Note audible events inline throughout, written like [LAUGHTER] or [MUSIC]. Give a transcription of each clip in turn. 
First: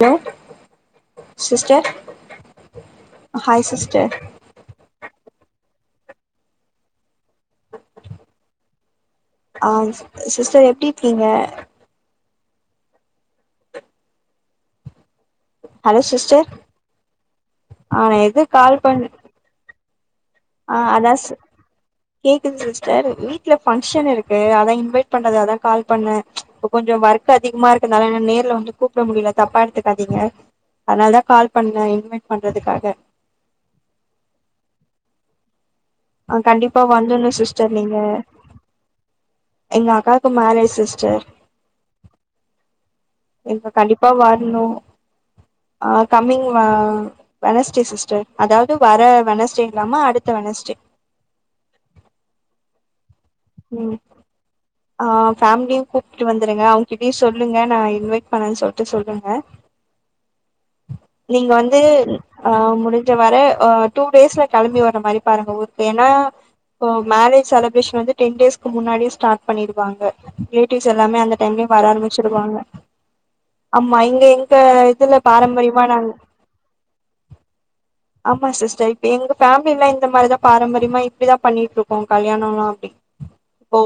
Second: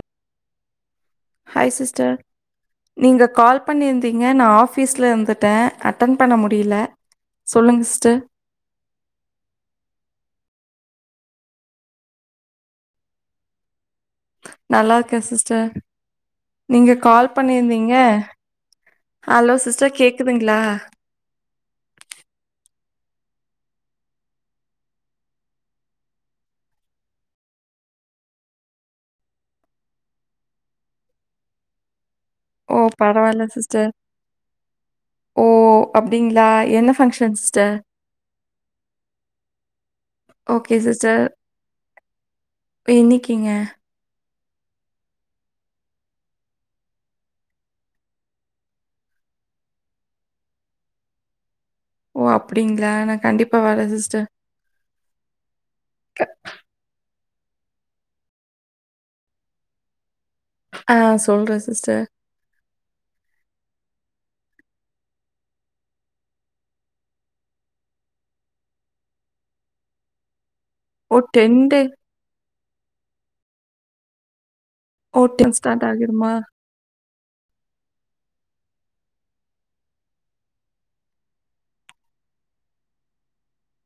Low hi sister நீங்க hi call sister பண்ணிர்ந்தீங்க நா ஆஃப் ஃபீஸ்ல இருந்துட்டே அட்டன் பண்ண முடியில சொல்லுங்க ஸ்டர் ஆம் சிஸ்டர் எப்டிர்க்கீங்க நல்லாருக்கே சிஸ்டர் ஹலோ சிஸ்டர் நீங்க கால்ப் பண்ணிருந்தீங்க ஆ நா எது ஹலோ சிஸ்டர் கேக் அ அதாசு கேக்குது சிஸ்டர் வீட்ல ஃபங்க்ஷன் இருக்கு அதா இன்வைட் பண்ணதாதாக் கால்ப் பண்ணே கொஞ்சோ வொர்க்கு அதிகமாருக்கனால நா நேர்ல வந்து கூப்ட முடில தப்பா எடுத்துகாதீங்க அத்னால்தாக் கால்ப் பண்ணே இன்வைட் ஓ பண்றதுக்காக பரவால்ல சிஸ்டர் ஓ அ அப்படிங்களா கண்டிப்பா என்ன வந்துர்னு ஃபங்க்ஷன் சிஸ்டர் நீங்க எங்க அக்காக்கு மேரேஜ் சிஸ்டர் என்னிக்கி எங்க கண்டிப்பா வர்ணு அ கம்மிங் வா வெனஸ்டே சிஸ்டர் அதாவ்து வர வெனஸ்டே இல்லாம அடுத்த வெனஸ்டே ஓ அப்டிங்ளா நா கண்டிப் ம் ஆ ஃபேம்லியு கூப்ட்டு வந்துருங்க அவுங் கிட்டியு சொல்லுங்க நா இன்வைட் பண்ணேன் சொல்ட்டு சொல்லுங்க ஆ நீங்க சொல்றேன் வந்து சிஸ்டர் ஆ முடிஞ்ச வர அ டூ டேஸ்ல கெளம்பி வர்ற மாரிப் பாருங்க ஊருக்கு எனா இப்போ மேரேஜ் செலப்ரேஷன் வந்து டென் டேஷ்க்கு முன்னாடியே ஸ்டார்ட் பண்ணிருவாங்க லேடிஸ் ஓ எல்லாமே அந்த டென் டைம்ல டே வர ஆரம்பிச்சிருவாங்க ஆமா இங்க எங்க இதுல ஓ டென் ஸ்டார்ட் பாரம்பரியமா நாங்க ஆகிருமா மா சிஸ்டர் இப்ப எங்க ஃபேமிலி எல்லா இந்த மாதிரிதா பாரம்பரியமா இப்டிதா பண்ணிட்டு இருக்கோ கல்யாண எல்லா அப்டினு ஓ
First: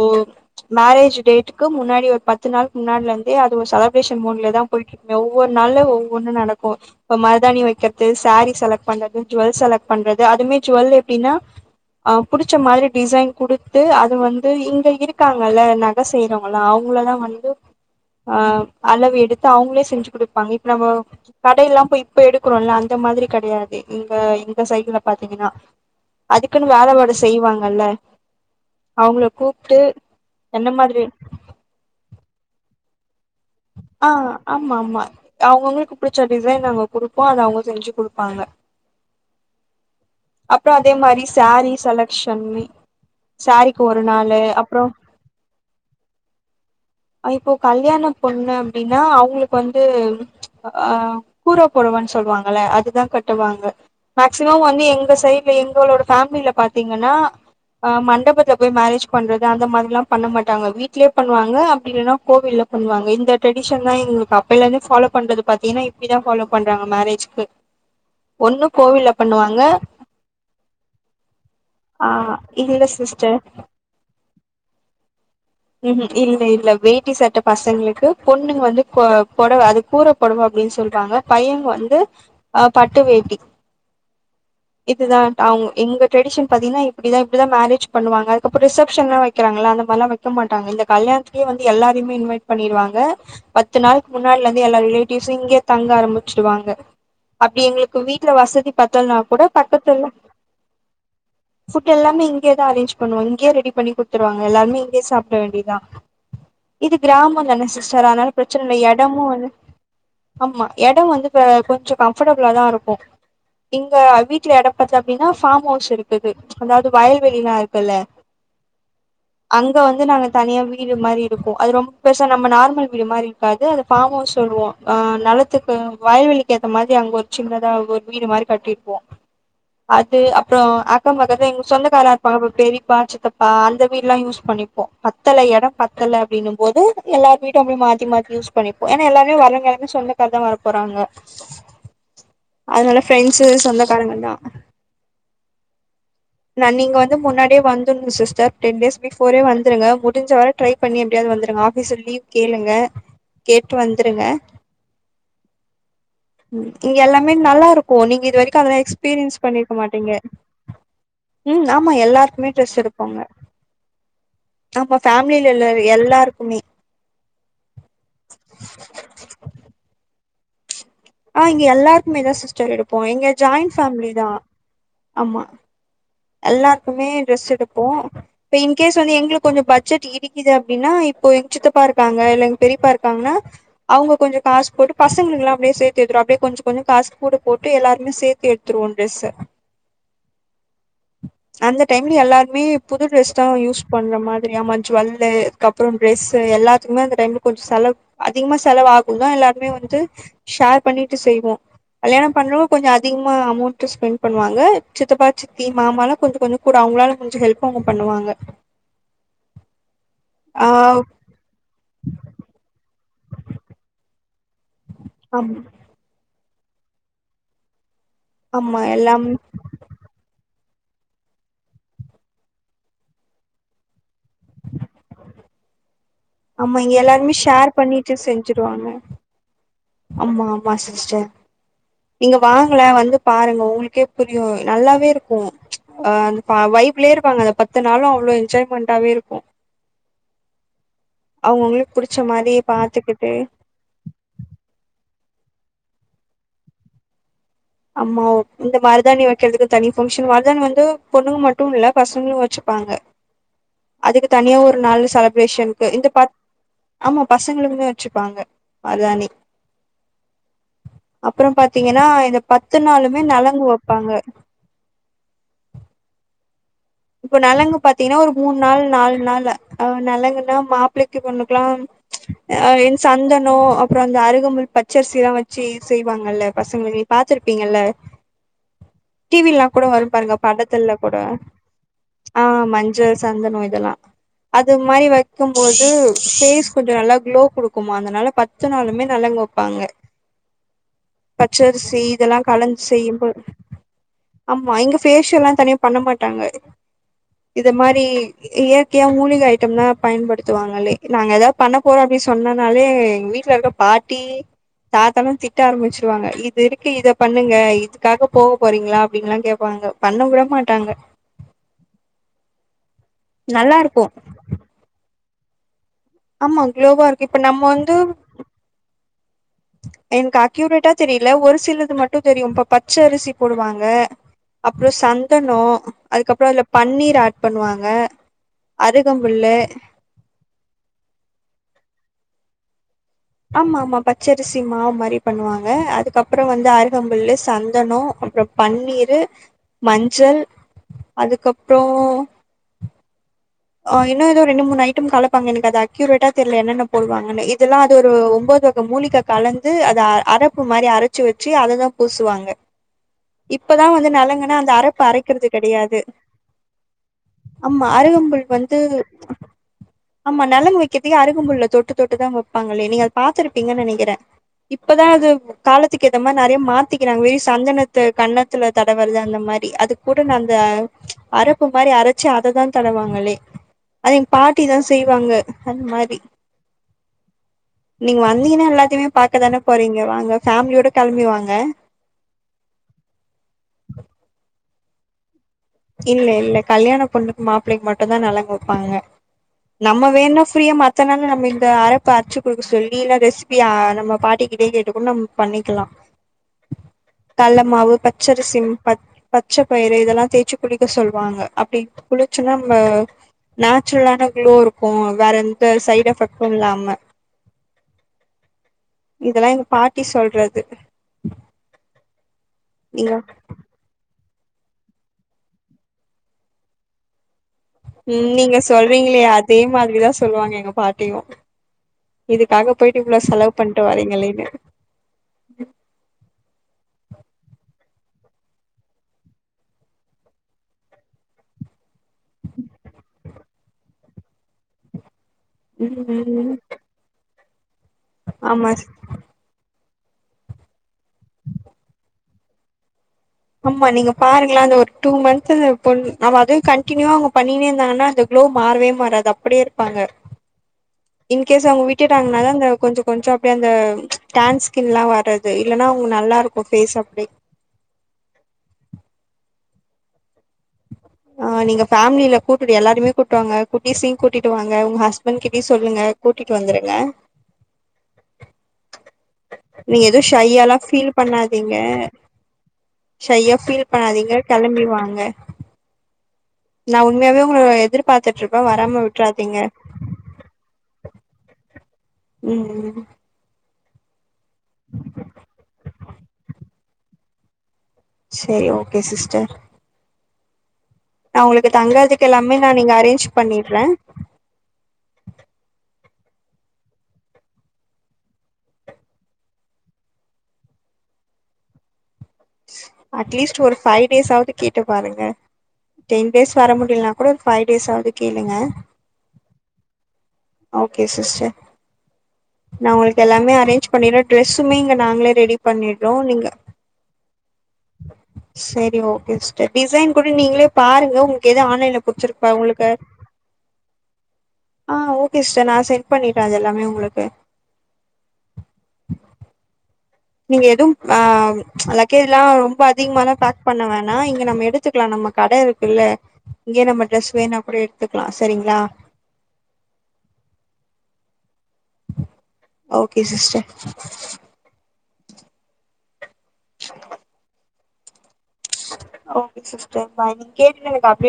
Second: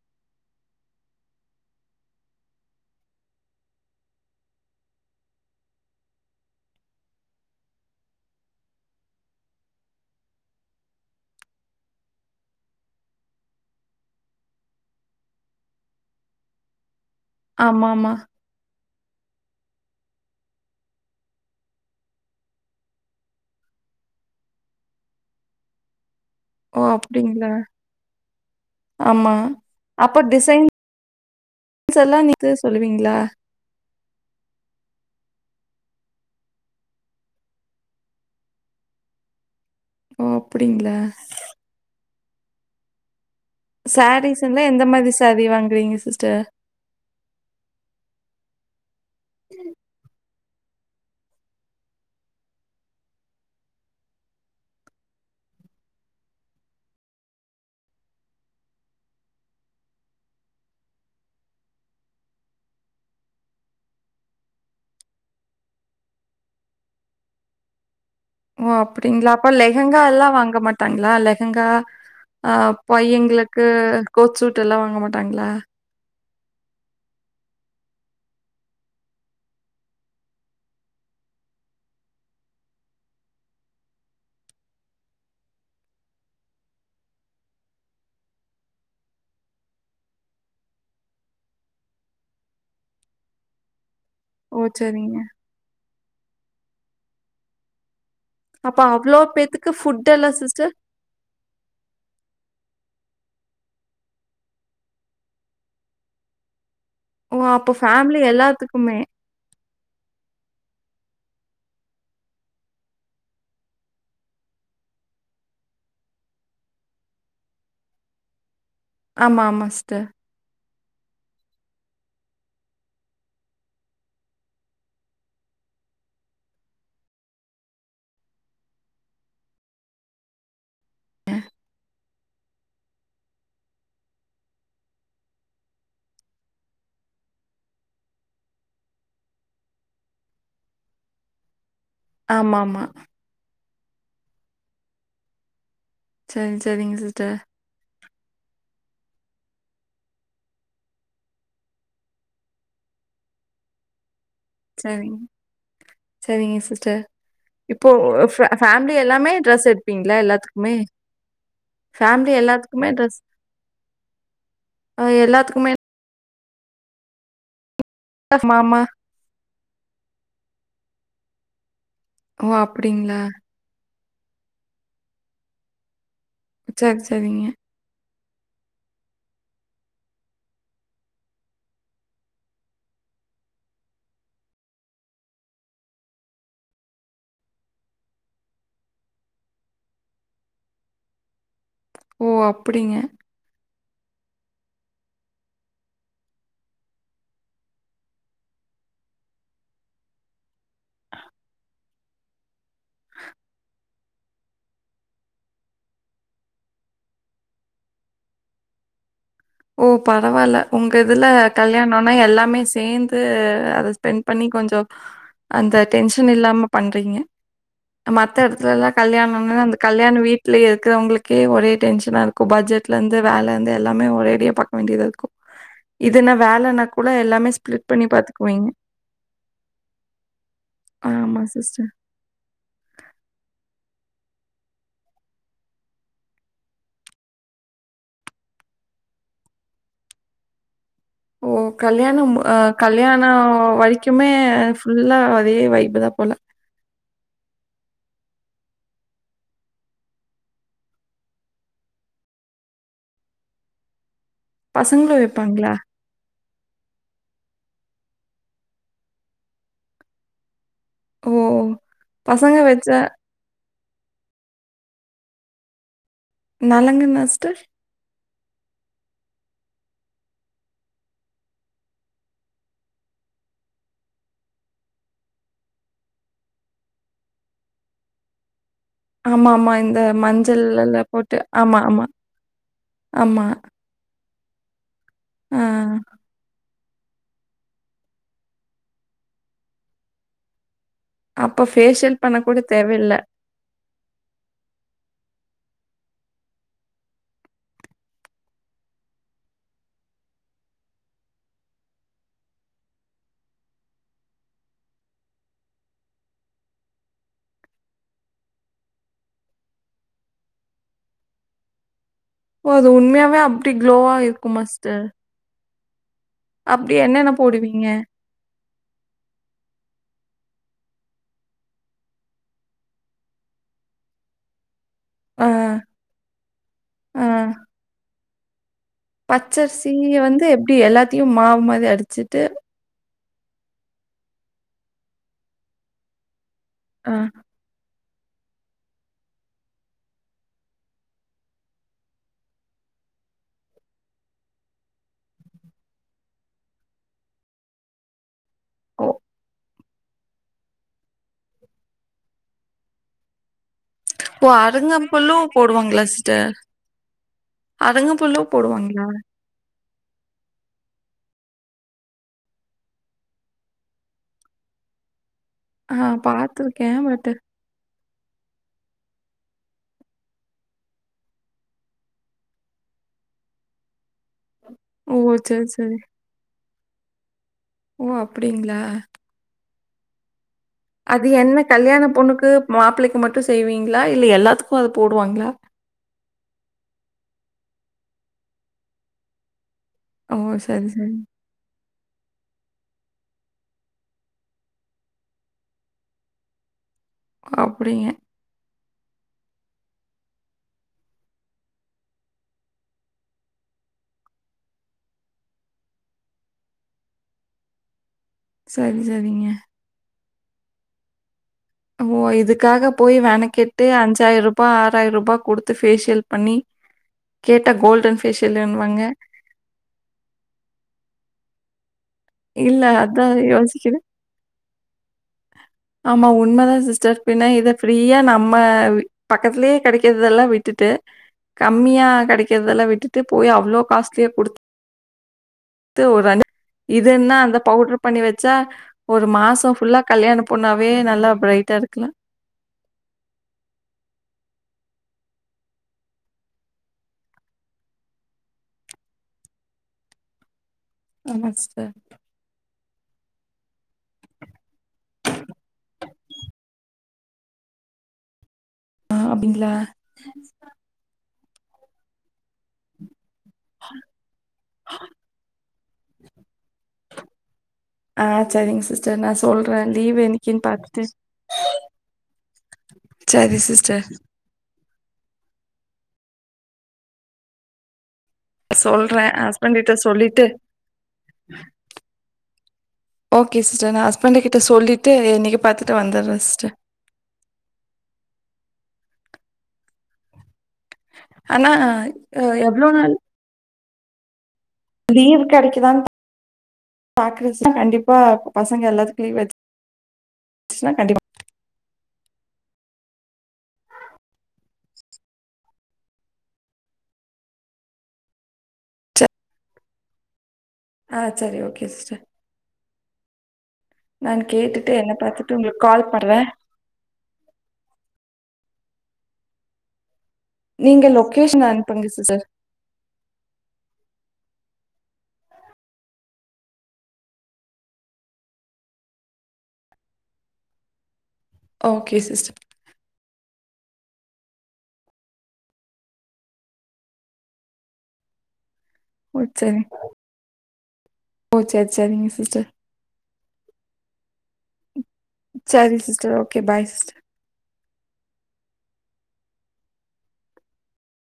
மேரேஜ் டேட்டுக்கு முன்னாடி ஒரு பத்து நாள் முன்னாடிலேயிருந்து அது ஒரு செலப்ரேஷன் மூடுல தா போயிட்ருக்கு ஒவ்வொரு நாள்ல ஒவ்வொன்னு நடக்கு இப்ப மருதானி வைக்கிறது சாரீஸ் செலக்ட் பண்றது ஜுவல்ஸ் செலக்ட் பண்றது அதுவே ஜுவல் அப்டின்னா அ புடிச்ச மாதிரி டிசைன் குடுத்து அது வந்து இங்க இருக்காங்கல்ல நா என்ன செய்றாங்களா அவங்கள தா வந்து ஆமா ஆமா ஆ அளவு எடுத்து அவங்களே செஞ்சு குடுப்பாங்க இப்ப நம்ம கடை எல்லா போய் இப்ப எடுக்கிறோம்ல அந்த மாதிரி கெடையாது இங்க இந்த சைட்ல பாத்தீங்கன்னா அதுக்குன்னு ஓ வேல மாடு அப்படிங்களா செய்வாங்கல்ல அவங்கள ஆமா கூப்ட்டு என்ன மாரி செல்லா நீக்கு சொல்லுவீங்களா ஆ ஆமா ஆமா அவங்கவுங்களுக்கு புடிச்ச டிசைன் நாங்க குடுப்போ அத அவங்க செஞ்சு குடுப்பாங்க ஓ அப்ப அது அப்டிங்களா? மாரி சேரீ செலக்க்ஷன் சேரீக்கு ஒரு நாளு அப்புற சரி வாங்குறீங்க சிஸ்டர் இப்போ கல்யாண பொண்ணு அப்டின்னா அவங்களுக்கு வந்து அ கூர பொடவன்னு சொல்லுவாங்கல்ல அதுதா கட்டுவாங்க மேக்சிம வந்து எங்க சைட்ல எங்களோட ஃபேமிலில பாத்தீங்கன்னா அ மண்டபத்துல போய் மேரேஜ் பண்றது அந்த மாதிரில்லா பண்ண மாட்டாங்க வீட்லயே பண்ணுவாங்க இல்லன்னா கோவில்ல பண்ணுவாங்க இந்த டிரெடிஸன் தா எங்களுக்கு அப்பலந்தே ஃபாலோவ் பண்றது பாத்தீங்கன்னா இப்டிதா ஃபாலோ பண்றாங்க மேரேஜ் க்கு ஓ அப்டிங்களா அப்ற லெகங்கா எல்லா வாங்க மாட்டாங்களா லெகங்கா ஆ அ இல்ல சிஸ்டர் பையங்களுக்கு கோட் சூட் எல்லா வாங்க மாட்டாங்களா ம் ம் இல்ல இல்ல வேட்டி சட்ட பசங்களுக்கு பொண்ணுங்க வந்து பொ பொடவ அது கூறப் பொடவ அப்டின்னு சொல்வாங்க பையன்க வந்து அ பட்டு வேட்டி இதுதா அவங்க எங்க ட்ரெடிஷன் பாத்தீங்கன்னா இப்டிதா இப்பதா மேரேஜ் பண்ணுவாங்க அதுக்கப்பற ரிசெப்ஷன்ல்லா வக்கிறாங்களா அந்த மாரில்லா வை க்க மாட்டாங்க இந்த கல்யாணத்துக்கே வந்து எல்லாருமே இன்வைட் பண்ணிருவாங்க பத் பத்து நாளைளுக்கு முன்னாடில ஓ இருந்து எல்லா சரிங்க. ரிலேட்டிவ்ஸு இங்கயே தங்க ஆரம்பிச்சிருவாங்க அப்டி எங்களுக்கு வீட்ல வசதி அப்ப பத்தலன்னா அவ்ளோ கூட பேத்துக்கு ஃபுட் பக்கத்துல எல்லா சிஸ்டர்? புட் எல்லாமே இங்கே தா அரேஞ் பண்ணுவோ இங்கே ரெடி பண்ணி குடுத்துருவோ எல்லாமே சாப்பட வேண்டியதுதா இது ஓ கிராமந்தா அப்ப சிஸ்டர் ஃபேமிலி அதனால பிரச்சன இல்ல எல்லாத்துக்குமே. எடமு வந்து ஆமா எட வந்து கொஞ்ச இப்ப கம்ஃபர்டபிளா தா இருக்கு இங்க வீட்ல எடப்பது எப்டின்னா ஃபார்ம் ஹவுஸ் இருக்குது அதாவது வயல்வெளிலா இருக்குல்ல ஆமா ஆமா அங்க வந்து சிஸ்டர். நாங்க தனியா வீடு மாரி இருக்கு அது ரொம்ப பெருசா நம்ம நார்மல் வீடு மாரி இருக்காது அது ஃபார்ம் ஹவுஸ் சொல்லுவோ ஆ நெலத்துக்கு வயவெளிக்கு ஏத்த மாரி அங்க ஒரு சின்னதா ஒரு வீடு மாரி கட்டிருப்போ அது அப்பற அக்கம்பக்கத்து எங்க சொந்த காரவங்கலா இருப்பாங்க அது பெரியப்பா சித்தப்பா அந்த வீடெல்லா யூஸ் பண்ணிப்போ பத்தல எட பத்தல அப்டின்னும்போது எல்லாரு வீடு அப்டி மாத்தி மாத்தி யூஸ் பண்ணிப்போ ஏன்னா எல்லாருமே வரவங்களா சொந்தகாரதா வர போறாங்க ஆமாமா. அதனால பிரெண்ட்ஸ்ஷு சொந்தக்காரங்கதா சரி ஆனா சரிங்க நீங்க வந்து சிஸ்டர். முன்னாடியே வந்துருன்னு சிஸ்டர் டென் டேஸ் பிரிஃபோரே வந்துருங்க முடிஞ்ச வரை ட்ரை பண்ணி எப்டியாது வந்துருங்க ஆஃபீஸ்ல லீவ் கேளுங்க கேட்டு வந்துருங்க சரிங்க சரிங்க இங்க சிஸ்டர் எல்லாமே நல்லா இப்போ இருக்கு நீங்க இது வரைக்கு அதெல்லா ஃபேமிலி எல்லாமே எக்ஸ்பீரியன்ஸ் ட்ரெஸ் பண்ணிருக்க மாட்டீங்க எடுப்பீங்களா எல்லாத்துக்குமே ம் ஆமா ஃபேமிலி எல்லாருக்குமே எல்லாத்துக்குமே எடுப்போங்க ட்ரெஸ் ஆமா அ ஃபேமிலில உள்ள எல்லாத்துக்குமே எல்லாருக்குமே அத்த மாமா ஆ இங்க எல்லாருக்குமே தா ஓ! சிஸ்டர் எடுப்போ அப்டிங்களா? இங்க ஜாயண்ட் ஃபேமிலி தா ஆமா சரி, எல்லாருக்குமே சரிங்க. ட்ிரெஸ் எடுப்போ இப்ப இன்கேஸ் வந்து எங்களுக்கு கொஞ்ச பட்ஜெட் இடிக்குது அப்டின்னா இப்போ எங்க சித்தப்பா இருக்காங்க இல்ல எங்க பெரியப்பா இருக்காங்கன்னா அவங்க கொஞ்ச காசு போட்டு பசங்களுக்கு எல்லா அப்டியே சேர்த்து வைக்குறோ அப்டியே கொஞ்ச கொஞ்ச காசு கூட போட்டு எல்லாருமே சேர்த்து எடு துருவோ ட்ரெஸ்ஸ அந்த டைம்ல ஓ! எல்லாருமே அப்டிங்க. புது டிரெஸ் யூஸ் பண்ற மாதிரிி ஆமா ஜுவல்லு அதுக்கப்பற ட்ரெஸ் எல்லத்துக்குமே அந்த டைம்ல கொஞ்ச செலவு அதிகமா செலவாகு தா எல்லாருமே வந்து ஷேர் பண்ணிட்டு செய்வோ கல்யாண பண்றவங்க கொஞ்ச அதிகமா அமௌண்ட் ஸ்பெண்ட் பண்ணுவாங்க சித்தப்பா சித்தி மாமல்லா கொஞ்ச கொஞ்ச கூட அவங்களால முடிஞ்ச ஹெல்ப் அவங்க பண்ணுவாங்க ஓ பரவாயில்ல ஆ உங்க இதுல கல்யாணம்னா எல்லாமே சேர்ந்து அத ஸ்பெண்ட் பண்ணி கொஞ்ச ஆம் அந்த டென்ஷன் இல்லாம பண்றீங்க மத்த இடத்துல ஆமா எல்லா எல்லாம் கல்யாண கல்யாணம் வீடல இருக்கிறவங்களுக்கே ஒரே டென்ஷனா இருக்கும் பட்ஜெட்ல இருந்து வேல இருந்து எல்லாமே ஒரே நெறைய பார்க்க வேண்டியதா இருக்கும் இதுன்னா ஆமா வேலைனா இங்க கூட எல்லாருமே எல்லாமே ஷேர் ஸ்பிளிட் பண்ணி பண்ணிட்டு பார்த்துக்குவீங்க செஞ்சுருவாங்க ஆமா ஆமா சிஸ்டர் ஆமா சிஸ்டர். நீங்க வாங்கல வந்து பாருங்க உங்களுக்கே புரியும் நல்லாவே இருக்கும் ஆ அ வைப்லயே இருப்பாங்க அந்த பத்து நாளும் அவ்ளோ என்ஜாய்மெண்டாவே இருக்கும் ஓ அவங்கவுங்களுக்கு புடிச்ச கல்யாணம் மாரி கல்யாண பாத்துக்கிட்டு வ வரைக்குமே ஃபுல்லா அதே வைப்புு தா போல ஆமா இந்த மருதாணி வைக்கிறதுக்கு தனி ஃபங்ஷன் மருதணி வந்து பொண்ணுங்க மட்டும் இல்ல பசங்களு வச்சுப்பாங்க அதுக்கு தனியா ஒரு நாலு பசங்களும் வைப்பாங்களா? செலப்ரேஷனுக்கு இந்த பத் ஆமா பசங்களுக்குமே வச்சிருப்பாங்க மருதானி ஓ! அப்பற பாத்தீங்கன்னா இந்த பசங்க பத்து வச்சா நாளுமே நலங்கு வைப்பாங்க நலங்கு இப்ப நிலங்கு பாத்தீங்கன்னா ஒரு மூணு நாள் நாலு நாள்ல நலங்குன்னா மாப்பிள்ளைக்கு பொண்ணுக்கலா அ சந்தனோ அப்பற அந்த அருகம்பல் பச்சரிசி எல்லாம் வச்சு செய்வாங்கல்ல பசங்க பாத்துருப்பீங்கள்ள ஆமா இந்த பாருங்க மஞ்சள் எல்லா போட்டு ஆமா ஆமா ஆஹ் மஞ்சள் ஆமா. சந்தனம் இதெல்லா அது மாதிரி வைக்கும் ஆ போது பேஸ் கொஞ்ச நல்லா க்ளோ குடுக்குமா அதனால பத்து நாளுமே நல்லங்க வைப்பாங்க அப்ப பச்சரிசி ஃபேஷியல் பண்ண இதெல்லா கூட கலஞ்ச தேவையில்ல. செய்யும்போ ஆமா இங்க ஃபேசியல் எல்லா தனியா பண்ண மாட்டாங்க இத மாரி இயற்கையா மூலிக ஐட்டம் தா பயன்படுத்துவாங்கலே நாங்க ஏதாவது பண்ண போறோ அப்டின்னு சொன்னனாலே எங்க வீட்டுல இருக் பாட்டி தாத்தனு திட்ட ஆரம்பிச்சிருவாங்க இது இருக்கு இத பண்ணுங்க இதுக்காக போக போறீங்ளா அப்டின்லா கேப்பாங்க பண்ண வுட மாட்டாங்க ஓ அது உண்மயாவே அப்டி நல்லா இருக்கு க்ளோவா இருக்குமா சிஸ்டர் ஆமா அப்படி குளோவா இருக்கு என்னென்ன இப்ப நம்ம போடுவீங்க? வந்து என்கு அக்யூரேட்டா தெரியில ஒரு சிலது மட்டு தெரியு இப்ப பச்சரிசி போடுவாங்க அப்றோ சந் ஆ, தனோ அதுக்கப்புறோ அதுல பன்னீர் ஆ. ஆட் பண்ணுவாங்க அருகம்புல்லு நீங்க வந்து எப்டி எல்லாத்தியு மாவு மாதிரி அரச்சிட்டு ஆமாமா பச்சரிசி மாவு மாரி பண்ணுவாங்க அதுக்கப்புற வந்து அரு ஆ கம்பபுல்லு சந்தனோ அப்புற பன்னீரு மஞ்சள் அதுக்கப்றோ ஆ இன்னு எதோ ரெண்டு மூணு ஐட்டம் கலப்பாங்க எனக்கு அது அக்யூரட்டா தெரில என்னன்ன போடுவாங்கன்னு இதுலா அது ஒரு ஒம்போ து வக ஓ மூலிக கலந்து அத அரப்பு மாரி அரைச்சு வச்சி அததா பூசுவாங்க இப்பதா வந்து ஓ! நலங்கனா அந்த அரப்பு அரைக்கற்து அருங்கம்புல்லும் கெடையாது போடுவாங்களா சிஸ்டர்? ஆமா அருகம்புல் அருங்கம்புல்லும் வந்து போடுவாங்களா? ஆமா நலங்கு வெக்கத்துக்கே அருகபுள்ள தொட்டு தொட்டுதா வெப்பாங்களே நீங்க அத பாத்துருப்பீங்கன் நெனைக்கிறே இப்பதா அது ஆ காலத்துக்கு ஏத்த மாரி நெறைய பார்த்துருக்கேன். மாத்திக்கிறாங்க பட் வெறு சந்தனத் த கன்னத்துல தடவர்து அந்த மாரி அது கூட அந்த அரப்பு மாரி அரச் சு அததா தடவ்வாங்களே அத எங் பாட்டி தா ஓ! செய்வாங்க சரி, அந் சரி. மாரி ஓ! நீங்க வந்தீங்னா அப்படிங்களா? எல்லாத்தியுமே பாக்கதான போறீங்க வாங்க ஃபேமிலியோட கெளம்பி அது வாங்க என்ன கல்யாண பொண்ணுக்கு மாப்பிளைக்கு மட்டு செய்வீங்ளா இல்ல எல்லாத்துக்கு அத போடுவாங்ளா இல்ல இல்ல கல்யாண பொண்ணுக்கு மாப்பிள்ளைக் மட்டு தா நலங்கு வெப்பாங்க நம்ம ஓ! வேணுனா ஃப்ரீயா சரி, மத்த சரி. நாள்ல நம்ம இந்த அரப் இப்ப அரச்சு குடுக்க சொல்லி இல்ல ரெசிபி நம்ம பாட்டிக்கிட்டே கேட்டுகூட நம்ம பண்ணிக்கிலா கல்ல மாவு அப்படிங்க. பச்சரிசி பச் பச்ச பயிறு இதெல்லா தேச்சி குளிக்க சொல்வாங்க அப்டி குளிச்சு நம்ப நேச்சுரலான குளோ இருக்கு வேற எந்த சைட் எஃபெக்ட்டு இல்லாம சரி, இதெலா சரிங்க. எங்க பாட்டி சொல்றது ஓ இதுக்காக நீங்க போய் வெனக்கெட்டு அஞ்சாய்ரூபா ஆறாயிரரூபா குடுத்து ஃபேஷியல் பண்ணி கேட்டா கோல்டன் ம் நீங்க ஃபேஷியல் ன்வாங்க சொல்றீங்களே அதே மாதிரிதா சொல்லுவாங்க எங்க பாட்டியு இதுக்காக இல்ல போயிட்டு இவ்ளோ அதான் செலவு பண்ட்டு யோசிக்கிறேன். வரிங்களேனு ஆமா உண்மதா சிஸ்டர் பின்ன இத ஃப்ரீயா நம்ம வீட் பக்கத்லே கெடைக்கிறதெல்லா விட்டுட்டு கம்மியா கெடைக்கற்தெல்லா விட்டுட்டு போய் அவ்ளோ காஸ்ட்லியா குடு த்து ஒரு ம் இதுன்னா அந்த பவுடர் பண்ணி வெச்சா ஆமா ஒரு ஒரு மாசம் ஃபுல்லா கல்யாண பொண்ணாவே நல்லா பிரைட்டா இருக்லா ஆமா நீங்க பாருங்ளே அந்த ஒரு டூ மந்த்து பொண் அவ அதுவே கண்டினியூவா அவுங்க பண்ணிங்னே இருந்தாங்கனா அது குளோ மாறவே மாறாது அப்டே இருப்பாங்க ஆமா இன்கேஸ் அவுங்க சிஸ்டர் விட்டுட்டாங்னா தா அந்த கொஞ்ச கொஞ்ச அப்டே அந்த டேன் ஸ்கின்லா வர்றது இல்லனா அவுங்க நல்லா இருக்கு ஃபேஸ் அப்டே அப்டிங்ளா ஆ நீங்க ஃபேம்லில கூப்டுட்டு எல்லாரய்மே கூட்டு வாங்க குட்டூசியி கூட்டிட்டு வாங்க உங்க ஹஸ்பண்ட் கிட்டயு சொல்லுங்க கூட்டிட்டு வந்துருங்க ஆ சரிங்க சிஸ்டர் நா சொல்றே நீங்க லீவ் எது என்னைக்குன்னு ஷையாலா பாத்துட்டு ஃபீல் பண்ணாதீங்க ஷையா சரி ஃபீல் சிஸ்டர் பண்ணாதீங்க கெளம்பி வாாங்க நா உண்மையாவே உங்கள எதிர்பாத்துட்டு இருப்பே வராம சொல்றே விட்றாதீங்க ஹஸ்பண்ட் கிட்ட சொல்லிட்டு ம் ம் ஓகே சிஸ்டர் நா ஹஸ்பண்டு கிட்ட சொல்லிட்டு இன்னக்கி பாத்துட்டு வந்துர்றே சிஸ்டர் சேரி ஓகே சிஸ்டர் நா ஒங்களுக்கு ஆனா தங்கரதுக்கு எல்லாமே நான் எவ்ளோ இங்க நாள் அரேஞ்ச் பண்ணிட்றே லீவ் கெடைக்குதான் பாக்குறே சிஸ்டர் கண்டிப்பா பசங்க எல்லாத்து லீவு [INAUDIBLE] கண்டிப்பா அட்லீஸ்ட் ஒரு ஃபைவ் டேஸ் ஆவது கேட்டு பாருங்க டென் டேஸ் வர முடியலனா கூட ஒரு ஃபைவ் டேஸ் ஆவது கேளுங்க ஓகே ஆ சிஸ்டர் சரி ஓகே சிஸ்டர் நா ஒங்களுக்கு எல்லாமே அரேஞ்ச் பண்ணிறே நான் ட்ரெஸ்ஸுமே கேட்டுட்டு இங்க என்ன நாங்களே ரெடி பாத்துட்டு உங்களுக்கு கால் பண்ணிட்றோ பண்றே நீங்க செரி ஓகே சிஸ்டர் டிசைன் கூட நீங்களே நீங்க பாருங்க உங்களுக்கு ஏது லொகேஷன் ஆன்லைன்ல அனுப்புங்க சிஸ்டர் புட்ச்சிருக்கு உங்களுக்கு ஆ ஓகே ஸ்டர் நா செட் பண்ணிட்றே அது எல்லாமே ஒங்களுக்கு நீங்க எதுவும் ஆ ஓகே லக்கேஜ்லா சிஸ்டர் ரொம்ப அதிகமான பாக் பண்ண வேணா இங்க நம்ம எடுத்துக்கலா நம்ம கட இருக்குல்ல இங்கே நம்ம ட்ரெஸ் வேணா கூட எடுத்துக்கலா செரிங்ளா ஓ செரி ஓ சேரி செரிங்க சிஸ்டர் ஓகே சிஸ்டர் சேரி sister okay bye sister okay sister bye நீங் கேட்டுட்டு எனக்கு அப்டேட்